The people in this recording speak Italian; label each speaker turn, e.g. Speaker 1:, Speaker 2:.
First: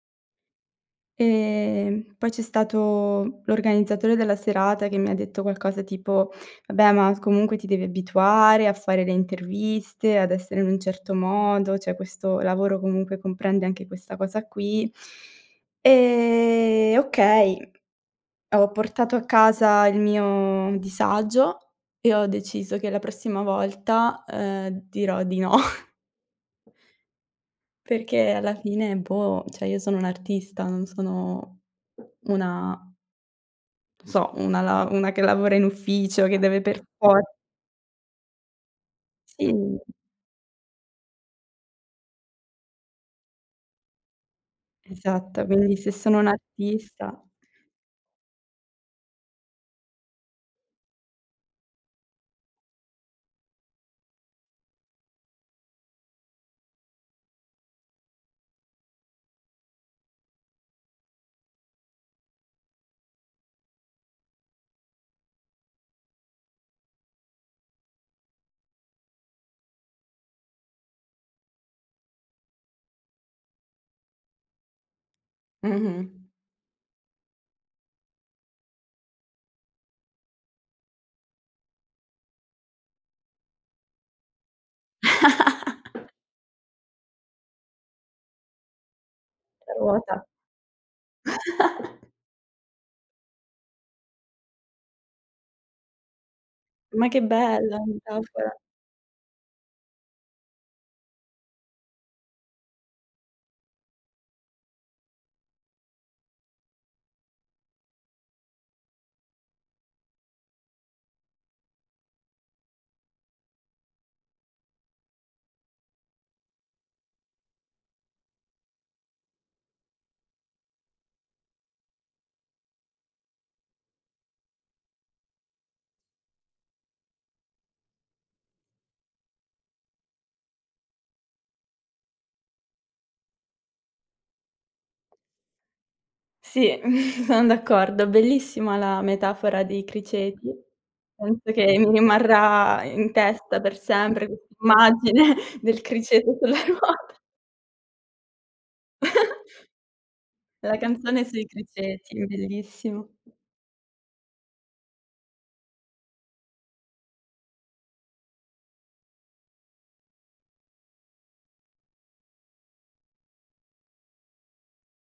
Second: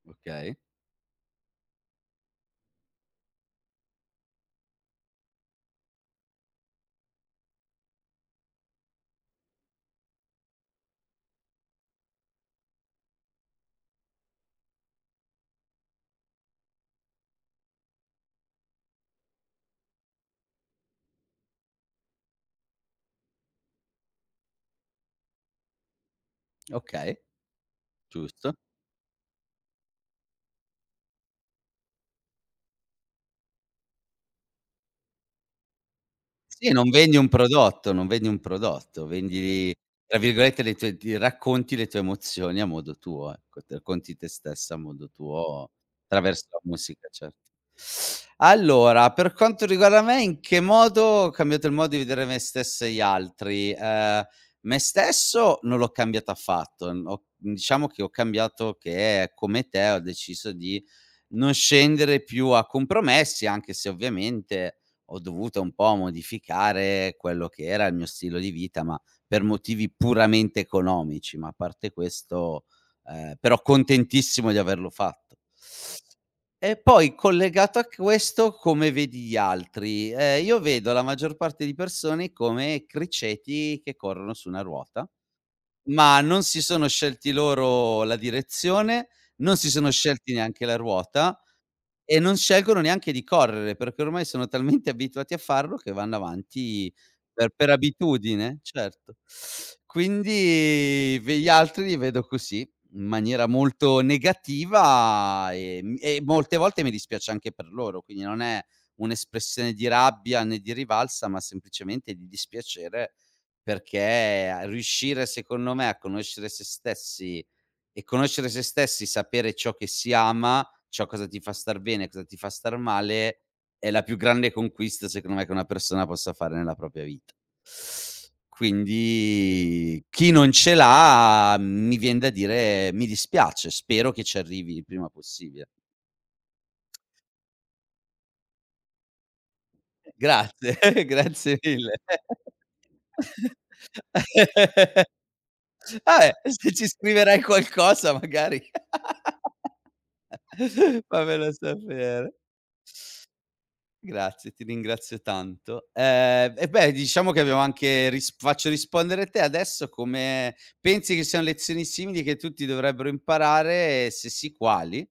Speaker 1: Okay.
Speaker 2: Ehm, poi c'è stato l'organizzatore della serata che mi ha detto qualcosa tipo: "Vabbè, ma comunque ti devi abituare a fare le interviste, ad essere in un certo modo, cioè questo lavoro comunque comprende anche questa cosa qui". Ehm, okay, ho portato a casa il mio disagio e ho deciso che la prossima volta, ehm, dirò di no.
Speaker 1: Okay,
Speaker 2: Perché alla
Speaker 1: giusto.
Speaker 2: fine, boh, cioè io sono un'artista, non sono una non so, una lav una che lavora in ufficio, che deve
Speaker 1: Sì,
Speaker 2: per
Speaker 1: non vendi
Speaker 2: for
Speaker 1: un prodotto, non vedi un prodotto, vendi
Speaker 2: Sì.
Speaker 1: tra virgolette le tue "d" racconti le tue emozioni a modo tuo, ecco, t racconti te stessa a modo
Speaker 2: Esatto,
Speaker 1: tuo
Speaker 2: quindi se sono
Speaker 1: traverso la musica,
Speaker 2: un'artista
Speaker 1: certo. Allora, per quanto riguarda me, in che modo ho cambiato il modo di vedere me stesso e gli altri: ehm, me stesso non l'ho cambiato affatto. Mhmm, ho mhmm, diciamo che ho cambiato che come te ho deciso di non scendere più a compromessi, anche se ovviamente ho dovuto un po' modificare quello che era il mio stilo di vita, ma per motivi puramente economici, ma a parte questo ehm, però contentissimo di averlo fatto.
Speaker 2: Mh-mh.
Speaker 1: E poi collegato a questo, come vedi gli altri: ehm, io vedo la maggior parte di persone come criceti che corrono su una ruota, ma non si sono scelti loro la direzione, non si
Speaker 2: La
Speaker 1: sono
Speaker 2: ruota.
Speaker 1: scelti neanche la ruota e non scelgono neanche di correre, perché ormai sono talmente abituati a farlo che vanno avanti
Speaker 2: Ma che
Speaker 1: per per
Speaker 2: bella metafora.
Speaker 1: abitudine, certo. Quindi v gli altri li vedo così, in maniera molto negativa, ehm, e molte volte mi dispiace anche per loro. Quindi non è un'espressione di rabbia né di rivalsa, ma semplicemente di dispiacere, perché a riuscire secondo me a conoscere se stessi, e conoscere se stessi sapere ciò che si ama, ciò cosa ti fa star bene, cosa ti fa star male, è la più grande conquista, secondo me, che una persona possa fare nella propria vita. Quindi chi non ce l'ha, mhmm, mi vien da dire: "Mi dispiace, spero che ci arrivi il prima possibile".
Speaker 2: Sì, son d'accordo. Bellissima la metafora dei criceti.
Speaker 1: Grazie,
Speaker 2: Penso
Speaker 1: grazie
Speaker 2: che mi
Speaker 1: mille.
Speaker 2: rimarrà in testa per sempre quest' immagine del
Speaker 1: Vabbè,
Speaker 2: criceto sulla
Speaker 1: se ci
Speaker 2: ruota.
Speaker 1: scriverai qualcosa magari,
Speaker 2: La canzone sui
Speaker 1: fammelo
Speaker 2: criceti,
Speaker 1: sapere.
Speaker 2: bellissimo.
Speaker 1: Grazie, ti ringrazio tanto. Ehm, eh beh, diciamo che abbiamo anche risp faccio rispondere te adesso: come pensi che sian lezioni simili che tutti dovrebbero imparare e se sì, quali?